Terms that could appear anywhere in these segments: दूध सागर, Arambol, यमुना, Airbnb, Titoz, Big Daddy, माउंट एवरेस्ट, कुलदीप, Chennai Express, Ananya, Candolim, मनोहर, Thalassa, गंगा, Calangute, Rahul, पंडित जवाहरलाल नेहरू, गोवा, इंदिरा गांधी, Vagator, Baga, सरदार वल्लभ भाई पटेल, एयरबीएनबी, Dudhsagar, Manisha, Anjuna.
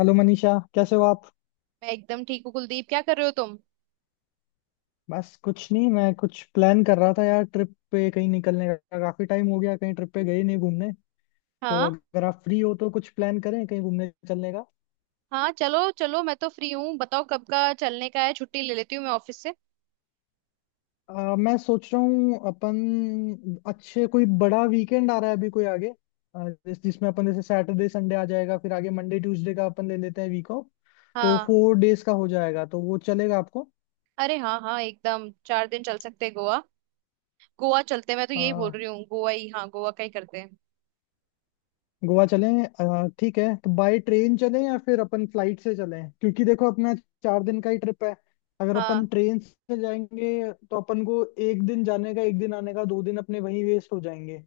Hello Manisha, कैसे हो आप। मैं एकदम ठीक हूँ कुलदीप। क्या कर रहे हो तुम? बस कुछ नहीं, मैं कुछ प्लान कर रहा था यार, ट्रिप पे कहीं निकलने का। काफी टाइम हो गया, कहीं ट्रिप पे गए नहीं घूमने। तो हाँ। अगर आप फ्री हो तो कुछ प्लान करें कहीं घूमने चलने का। हाँ, चलो चलो, मैं तो फ्री हूँ। बताओ कब का चलने का है, छुट्टी ले लेती हूँ मैं ऑफिस से। मैं सोच रहा हूँ अपन अच्छे कोई बड़ा वीकेंड आ रहा है अभी कोई आगे। जिसमें अपन जैसे सैटरडे संडे आ जाएगा, फिर आगे मंडे ट्यूसडे का अपन ले लेते हैं वीक ऑफ। तो हाँ। 4 डेज का हो जाएगा, तो वो चलेगा आपको। अरे हाँ हाँ, एकदम चार दिन चल सकते हैं। गोवा, गोवा चलते हैं, मैं तो यही बोल रही हूँ, गोवा ही, हाँ गोवा का ही करते हैं। गोवा चलें, ठीक है। तो बाय ट्रेन चलें या फिर अपन फ्लाइट से चलें, क्योंकि देखो अपना 4 दिन का ही ट्रिप है। अगर अपन हाँ। ट्रेन से जाएंगे तो अपन को 1 दिन जाने का, 1 दिन आने का, 2 दिन अपने वहीं वेस्ट हो जाएंगे।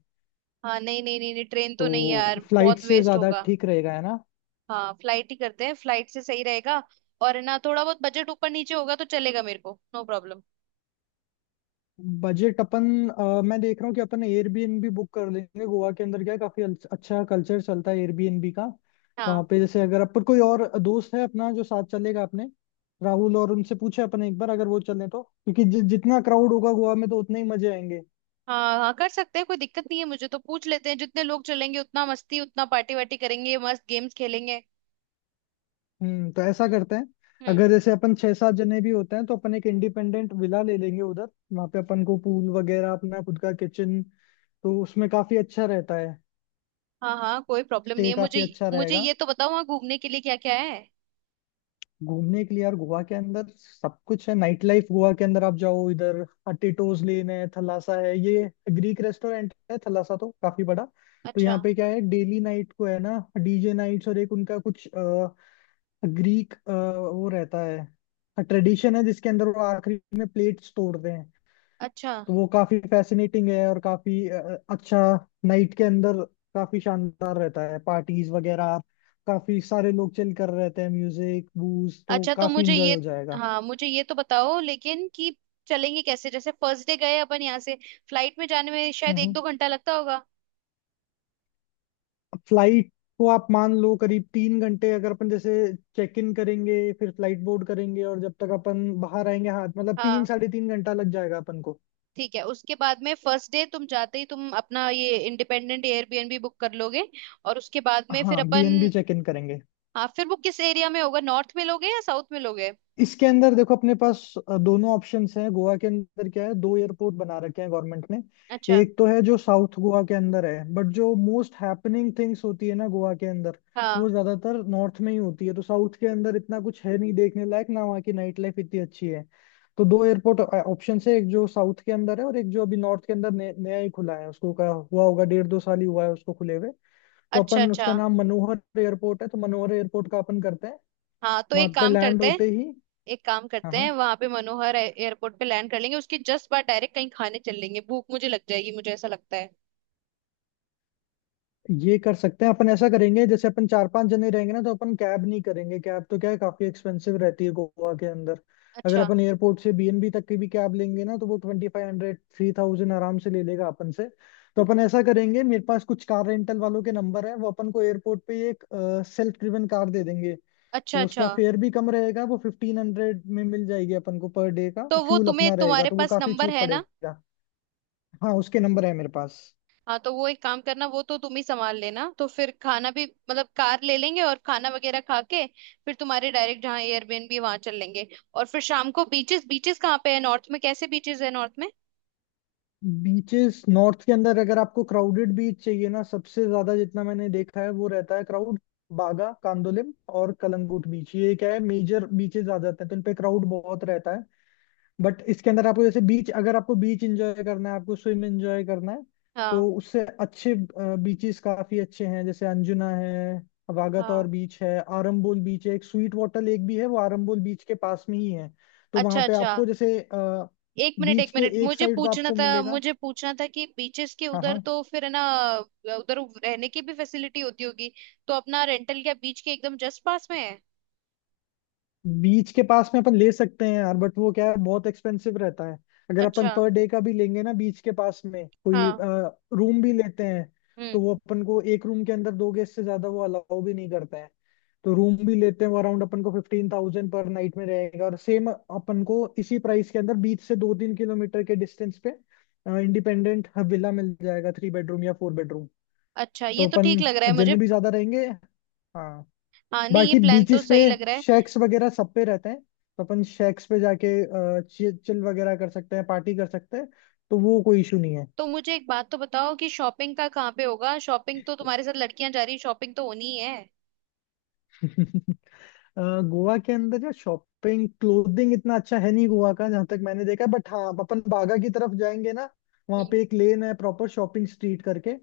हाँ, नहीं नहीं नहीं नहीं, ट्रेन तो नहीं यार, तो फ्लाइट बहुत से वेस्ट ज्यादा होगा। ठीक रहेगा, है ना। हाँ, फ्लाइट ही करते हैं, फ्लाइट से सही रहेगा। और है ना, थोड़ा बहुत बजट ऊपर नीचे होगा तो चलेगा मेरे को, नो प्रॉब्लम। बजट अपन, मैं देख रहा हूँ कि अपन एयरबीएनबी बुक कर लेंगे। गोवा के अंदर क्या है, काफी अच्छा कल्चर चलता है एयरबीएनबी का। वहां हाँ। पे जैसे, अगर अपन कोई और दोस्त है अपना जो साथ चलेगा अपने, राहुल और उनसे पूछे अपन एक बार अगर वो चले तो, क्योंकि जितना क्राउड होगा गोवा में तो उतने ही मजे आएंगे। हाँ हाँ, कर सकते हैं, कोई दिक्कत नहीं है मुझे, तो पूछ लेते हैं। जितने लोग चलेंगे उतना मस्ती, उतना पार्टी वार्टी करेंगे, मस्त गेम्स खेलेंगे। तो ऐसा करते हैं, हम्म। अगर जैसे अपन 6-7 जने भी होते हैं तो अपन एक इंडिपेंडेंट विला ले लेंगे उधर। वहां पे अपन को पूल वगैरह, अपना खुद का किचन, तो उसमें काफी अच्छा रहता है। हाँ हाँ, कोई प्रॉब्लम नहीं स्टे है मुझे। काफी अच्छा मुझे रहेगा। ये तो बताओ, वहाँ घूमने के लिए क्या क्या है? घूमने के लिए यार गोवा के अंदर सब कुछ है। नाइट लाइफ गोवा के अंदर, आप जाओ इधर टिटोज लेन है, थलासा है, ये ग्रीक रेस्टोरेंट है। थलासा तो काफी बड़ा, तो अच्छा। यहाँ पे क्या है, डेली नाइट को है ना डीजे नाइट्स। और एक उनका कुछ ग्रीक वो रहता है, ट्रेडिशन है जिसके अंदर वो आखिरी में प्लेट्स तोड़ते हैं। अच्छा, तो वो काफी फैसिनेटिंग है, और काफी अच्छा नाइट के अंदर काफी शानदार रहता है। पार्टीज वगैरह, काफी सारे लोग चिल कर रहते हैं, म्यूजिक बूज, तो अच्छा तो काफी मुझे इंजॉय ये, हो जाएगा। हाँ मुझे ये तो बताओ लेकिन कि चलेंगे कैसे? जैसे फर्स्ट डे गए अपन यहाँ से, फ्लाइट में जाने में शायद एक हम्म दो घंटा लगता होगा। फ्लाइट को आप मान लो करीब 3 घंटे। अगर अपन जैसे चेक इन करेंगे, फिर फ्लाइट बोर्ड करेंगे और जब तक अपन बाहर आएंगे, हाँ, मतलब तीन हाँ। साढ़े तीन घंटा लग जाएगा अपन को। ठीक है, उसके बाद में फर्स्ट डे तुम जाते ही तुम अपना ये इंडिपेंडेंट एयरबीएनबी बुक कर लोगे, और उसके बाद में फिर हाँ, अपन। बीएनबी चेक इन करेंगे। हाँ, फिर वो किस एरिया में होगा, नॉर्थ में लोगे या साउथ में लोगे? इसके अंदर देखो, अपने पास दोनों ऑप्शंस हैं। गोवा के अंदर क्या है, 2 एयरपोर्ट बना रखे हैं गवर्नमेंट ने। अच्छा। एक तो है जो साउथ गोवा के अंदर है, बट जो मोस्ट हैपनिंग थिंग्स होती है ना गोवा के अंदर, हाँ। वो ज्यादातर नॉर्थ में ही होती है। तो साउथ के अंदर इतना कुछ है नहीं देखने लायक, ना वहाँ की नाइट लाइफ इतनी अच्छी है। तो 2 एयरपोर्ट ऑप्शन है, एक जो साउथ के अंदर है और एक जो अभी नॉर्थ के अंदर नया नया ही खुला है। उसको का हुआ होगा, 1.5-2 साल ही हुआ है उसको खुले हुए। तो अच्छा अपन, अच्छा। उसका नाम मनोहर एयरपोर्ट है, तो मनोहर एयरपोर्ट का अपन करते हैं। हाँ, तो वहां एक पे काम लैंड करते हैं। होते ही, एक काम हाँ करते हैं, हाँ। वहां पे मनोहर एयरपोर्ट पे लैंड कर लेंगे, उसके जस्ट बाद डायरेक्ट कहीं खाने चल लेंगे। भूख मुझे लग जाएगी, मुझे ऐसा लगता है। ये कर सकते हैं। अपन ऐसा करेंगे, जैसे अपन 4-5 जने रहेंगे ना, तो अपन कैब नहीं करेंगे। कैब तो क्या है, काफी एक्सपेंसिव रहती है गोवा के अंदर। अगर अच्छा अपन एयरपोर्ट से बीएनबी तक की भी कैब लेंगे ना, तो वो 2500-3000 आराम से ले लेगा अपन से। तो अपन ऐसा करेंगे, मेरे पास कुछ कार रेंटल वालों के नंबर है, वो अपन को एयरपोर्ट पे ही एक सेल्फ ड्रिवन कार दे देंगे। अच्छा। तो अच्छा, उसका फेयर भी कम रहेगा, वो 1500 में मिल जाएगी अपन को पर डे का। तो वो फ्यूल तुम्हें, अपना रहेगा, तुम्हारे तो वो पास काफी नंबर चीप है ना? पड़ेगा। हाँ, उसके नंबर है मेरे पास। हाँ, तो वो एक काम करना, वो तो तुम ही संभाल लेना। तो फिर खाना भी, मतलब कार ले लेंगे और खाना वगैरह खा के फिर तुम्हारे डायरेक्ट जहाँ एयरबीएनबी, वहां चल लेंगे। और फिर शाम को बीचेस, बीचेस कहाँ पे है नॉर्थ में? कैसे बीचेस है नॉर्थ में? बीचेस नॉर्थ के अंदर, अगर आपको क्राउडेड बीच चाहिए ना, सबसे ज्यादा जितना मैंने देखा है वो रहता है क्राउड बागा, कांदोलिम और कलंगूट बीच। ये क्या है, मेजर बीचेस आ जाते हैं, तो इन पे क्राउड बहुत रहता है। बट इसके अंदर आपको जैसे बीच, अगर आपको बीच एंजॉय करना है, आपको स्विम एंजॉय करना है, हाँ। तो उससे अच्छे बीचेस काफी अच्छे हैं। जैसे अंजुना है, हाँ। वागातोर बीच है, आरंबोल बीच है, एक स्वीट वाटर लेक भी है वो आरंबोल बीच के पास में ही है। तो अच्छा वहां पे अच्छा। आपको जैसे एक मिनट बीच एक के मिनट, एक मुझे साइड तो पूछना आपको था, मिलेगा। मुझे पूछना था कि बीचेस के हाँ उधर हाँ। तो फिर है ना उधर रहने की भी फैसिलिटी होती होगी, तो अपना रेंटल क्या बीच के एकदम जस्ट पास में है? बीच के पास में अपन ले सकते हैं यार, बट वो क्या है, बहुत एक्सपेंसिव रहता है। अगर अपन अच्छा। पर डे का भी लेंगे ना बीच के पास में कोई हाँ। रूम भी लेते हैं, तो हम्म। वो अपन को एक रूम के अंदर दो गेस्ट से ज्यादा वो अलाउ भी नहीं करते हैं। तो रूम भी लेते हैं वो अराउंड अपन को 15,000 पर नाइट में रहेगा। और सेम अपन को इसी प्राइस के अंदर बीच से 2-3 किलोमीटर के डिस्टेंस पे इंडिपेंडेंट विला मिल जाएगा, 3 बेडरूम या 4 बेडरूम। अच्छा, ये तो तो ठीक अपन लग रहा है मुझे। जने भी ज्यादा रहेंगे, हाँ। हाँ, नहीं ये बाकी प्लान तो बीचेस पे सही लग रहा है। शेक्स वगैरह सब पे रहते हैं, तो अपन शेक्स पे जाके चिल वगैरह कर सकते हैं, पार्टी कर सकते हैं। तो वो कोई इशू नहीं है। तो मुझे एक बात तो बताओ कि शॉपिंग का कहाँ पे होगा? शॉपिंग तो, तुम्हारे साथ लड़कियां जा रही हैं, शॉपिंग तो होनी ही है। गोवा के अंदर या शॉपिंग, क्लोथिंग इतना अच्छा है नहीं गोवा का जहां तक मैंने देखा। बट हाँ, अपन बागा की तरफ जाएंगे ना, वहाँ हम्म। पे एक लेन है, प्रॉपर शॉपिंग स्ट्रीट करके।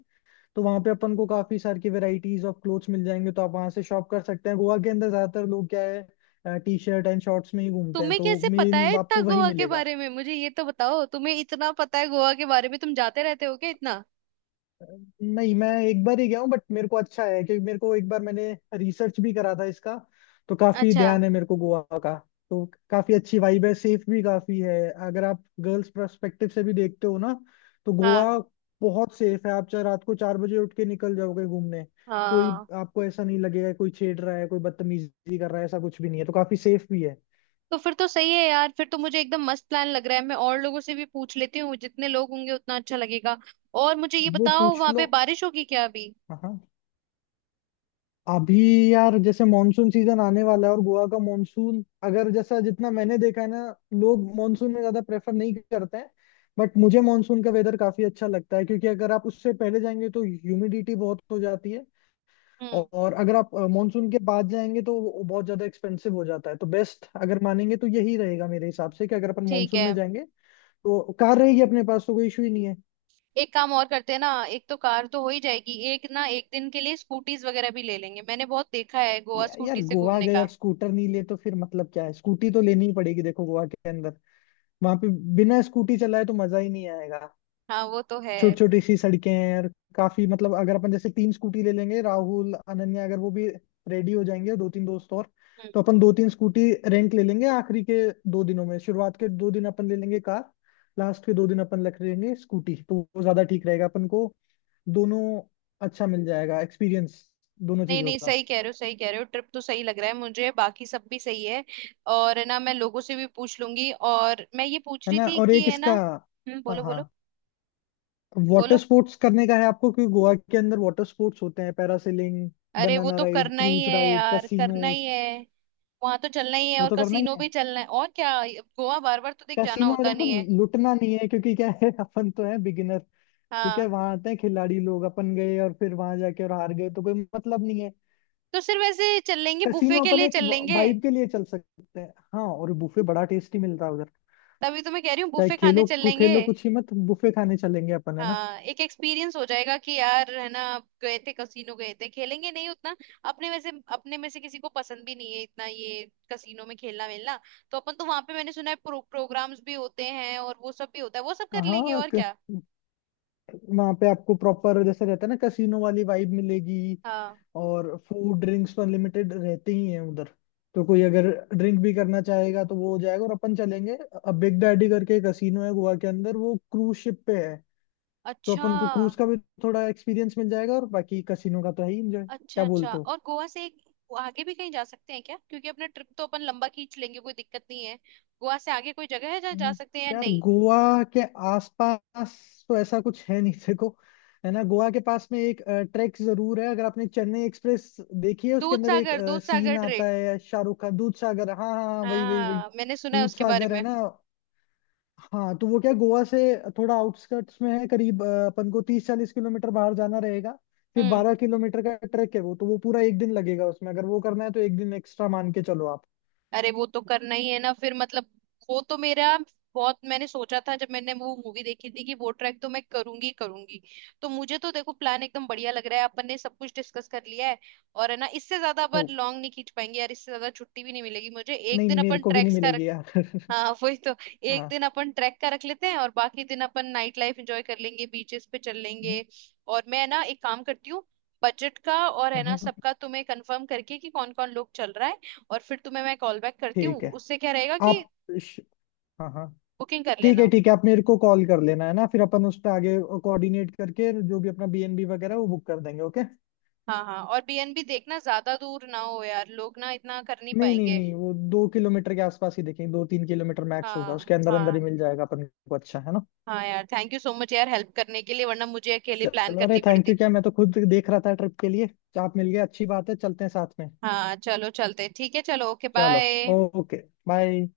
तो वहाँ पे अपन को काफी सारी की वेराइटीज ऑफ क्लोथ्स मिल जाएंगे, तो आप वहाँ से शॉप कर सकते हैं। गोवा के अंदर ज्यादातर लोग क्या है, टी शर्ट एंड शॉर्ट्स में ही घूमते हैं, तुम्हें तो कैसे पता है मेन इतना आपको वही गोवा के मिलेगा। बारे में? मुझे ये तो बताओ, तुम्हें इतना पता है गोवा के बारे में, तुम जाते रहते हो क्या इतना? नहीं, मैं एक बार ही गया हूँ, बट मेरे को अच्छा है क्योंकि मेरे को एक बार मैंने रिसर्च भी करा था इसका, तो काफी अच्छा। ध्यान है मेरे को गोवा का। तो काफी अच्छी वाइब है, सेफ भी काफी है। अगर आप गर्ल्स पर्सपेक्टिव से भी देखते हो ना, तो हाँ। गोवा बहुत सेफ है। आप चाहे रात को 4 बजे उठ के निकल जाओगे घूमने, कोई, हाँ, आपको ऐसा नहीं लगेगा कोई छेड़ रहा है, कोई बदतमीजी कर रहा है, ऐसा कुछ भी नहीं है। तो काफी सेफ भी है। तो फिर तो सही है यार। फिर तो मुझे एकदम मस्त प्लान लग रहा है। मैं और लोगों से भी पूछ लेती हूँ, जितने लोग होंगे उतना अच्छा लगेगा। और मुझे ये वो बताओ, पूछ वहां पे लो। बारिश होगी क्या अभी? हाँ हाँ। अभी यार जैसे मॉनसून सीजन आने वाला है, और गोवा का मॉनसून, अगर जैसा जितना मैंने देखा है ना, लोग मॉनसून में ज्यादा प्रेफर नहीं करते हैं। बट मुझे मॉनसून का वेदर काफी अच्छा लगता है, क्योंकि अगर आप उससे पहले जाएंगे तो ह्यूमिडिटी बहुत हो जाती है, हम्म। और अगर आप मॉनसून के बाद जाएंगे तो वो बहुत ज्यादा एक्सपेंसिव हो जाता है। तो बेस्ट अगर मानेंगे तो यही रहेगा मेरे हिसाब से कि अगर अपन ठीक मॉनसून में है। जाएंगे तो कार रहेगी अपने पास, तो कोई इशू ही नहीं है। एक काम और करते हैं ना, एक तो कार तो हो ही जाएगी, एक ना एक दिन के लिए स्कूटीज वगैरह भी ले लेंगे। मैंने बहुत देखा है गोवा यार स्कूटी से गोवा घूमने गए और का। स्कूटर नहीं ले, तो फिर मतलब क्या है। स्कूटी तो लेनी ही पड़ेगी, देखो गोवा के वहां पे बिना स्कूटी चलाए तो मजा ही नहीं आएगा। हाँ, वो तो है। छोटी छोटी सी सड़कें हैं, और काफी मतलब अगर अपन जैसे 3 स्कूटी ले लेंगे, राहुल अनन्या अगर वो भी रेडी हो जाएंगे, 2-3 दोस्त और, हम्म। तो अपन 2-3 स्कूटी रेंट ले लेंगे आखिरी के 2 दिनों में। शुरुआत के 2 दिन अपन ले लेंगे कार, लास्ट के 2 दिन अपन रख लेंगे स्कूटी, तो वो ज्यादा ठीक रहेगा अपन को। दोनों अच्छा मिल जाएगा एक्सपीरियंस दोनों नहीं चीजों नहीं, का। सही कह रहे हो सही कह रहे हो, ट्रिप तो सही लग रहा है मुझे, बाकी सब भी सही है। और है ना, मैं लोगों से भी पूछ लूंगी। और मैं ये पूछ है रही ना, थी और कि एक है ना। इसका, हम्म, हाँ बोलो हाँ, बोलो। वाटर बोलो। स्पोर्ट्स करने का है आपको, क्योंकि गोवा के अंदर वाटर स्पोर्ट्स होते हैं, पैरासेलिंग, अरे वो बनाना तो राइड, करना ही क्रूज है राइड, यार, करना ही कैसीनोस, है। वहां तो चलना ही है, वो और तो करना ही कसीनो है। भी चलना है और क्या। गोवा बार बार तो देख जाना कैसीनो में होता देखो, नहीं है। लुटना नहीं है, क्योंकि क्या है अपन तो है बिगिनर, ठीक है। हाँ, वहां आते हैं खिलाड़ी लोग, अपन गए और फिर वहां जाके और हार गए तो कोई मतलब नहीं है। तो सिर्फ ऐसे चल लेंगे, बुफे कैसीनो के अपन लिए एक चल लेंगे। वाइब के लिए चल सकते हैं, हाँ। और बुफे बड़ा टेस्टी मिलता है उधर। तभी तो मैं कह रही हूँ, चाहे बुफे खाने खेलो चल लेंगे। खेलो कुछ ही मत, बुफे खाने चलेंगे अपन, है ना। हाँ, एक एक्सपीरियंस हो जाएगा कि यार है ना, आप गए थे कसीनो, गए थे। खेलेंगे नहीं उतना। अपने में से किसी को पसंद भी नहीं है इतना ये कसीनो में खेलना मिलना। तो अपन तो वहां पे, मैंने सुना है प्रोग्राम्स भी होते हैं और वो सब भी होता है, वो सब कर लेंगे हाँ, और क्या। वहां पे आपको प्रॉपर जैसे रहता है ना कैसीनो वाली वाइब मिलेगी। हाँ। और फूड ड्रिंक्स पर लिमिटेड रहते ही हैं उधर, तो कोई अगर ड्रिंक भी करना चाहेगा तो वो हो जाएगा, और अपन चलेंगे। अब बिग डैडी करके कसीनो है गोवा के अंदर, वो क्रूज शिप पे है, तो अच्छा अपन को क्रूज का भी थोड़ा एक्सपीरियंस मिल जाएगा। और बाकी कसीनो का तो है ही एंजॉय, अच्छा। क्या अच्छा, बोलते हो। और गोवा से एक आगे भी कहीं जा सकते हैं क्या? क्योंकि अपना ट्रिप तो अपन लंबा खींच लेंगे, कोई दिक्कत नहीं है। गोवा से आगे कोई जगह है जहाँ जा हम्म। सकते हैं या यार नहीं? गोवा के आसपास तो ऐसा कुछ है नहीं, देखो, है ना। गोवा के पास में एक ट्रैक जरूर है, अगर आपने चेन्नई एक्सप्रेस देखी है, उसके दूध अंदर एक सागर, दूध सागर सीन आता ट्रेक। है शाहरुख का, दूध सागर। हाँ हाँ हाँ, वही वही वही, हाँ, मैंने सुना है दूध उसके बारे सागर है में। ना। हाँ, तो वो क्या, गोवा से थोड़ा आउटस्कर्ट्स में है, करीब अपन को 30-40 किलोमीटर बाहर जाना रहेगा। फिर हम्म। 12 किलोमीटर का ट्रैक है वो, तो वो पूरा 1 दिन लगेगा उसमें। अगर वो करना है तो 1 दिन एक्स्ट्रा मान के चलो आप। अरे वो तो करना ही है ना फिर, मतलब वो तो मेरा, बहुत मैंने सोचा था जब मैंने वो मूवी देखी थी कि वो ट्रैक तो मैं करूंगी करूंगी। तो मुझे तो देखो प्लान एकदम बढ़िया लग रहा है। अपन ने सब कुछ डिस्कस कर लिया है। और है ना, इससे ज्यादा हो अपन लॉन्ग नहीं खींच पाएंगे यार, इससे ज्यादा छुट्टी भी नहीं मिलेगी मुझे। एक नहीं दिन नहीं, मेरे अपन को भी नहीं ट्रैक्स का। मिलेगी यार। हाँ, वही तो। एक हाँ। दिन अपन ट्रैक का रख लेते हैं और बाकी दिन अपन नाइट लाइफ एंजॉय कर लेंगे, बीचेस पे चल हम्म, लेंगे। और मैं ना एक काम करती हूँ, बजट का और है ना, हम्म, सबका तुम्हें कंफर्म करके कि कौन कौन लोग चल रहा है, और फिर तुम्हें मैं कॉल बैक करती हूँ। ठीक है उससे क्या रहेगा कि आप, श- हाँ हाँ, बुकिंग कर ठीक लेना। है, ठीक है। आप मेरे को कॉल कर लेना, है ना, फिर अपन उस पर आगे कोऑर्डिनेट करके जो भी अपना बीएनबी वगैरह वो बुक कर देंगे, ओके। हाँ हाँ, और बीएनबी देखना ज्यादा दूर ना हो यार, लोग ना इतना कर नहीं नहीं नहीं पाएंगे। नहीं, वो 2 किलोमीटर के आसपास ही देखेंगे, 2-3 किलोमीटर मैक्स होगा, हाँ उसके अंदर अंदर हाँ। ही मिल जाएगा अपन को, अच्छा, है ना। हाँ यार, थैंक यू सो मच यार हेल्प करने के लिए, वरना मुझे अकेले प्लान चलो, अरे करनी थैंक यू पड़ती। क्या, मैं तो खुद देख रहा था ट्रिप के लिए, आप मिल गए अच्छी बात है, चलते हैं साथ में। हाँ चलो चलते, ठीक है, चलो ओके चलो, बाय। Okay, bye.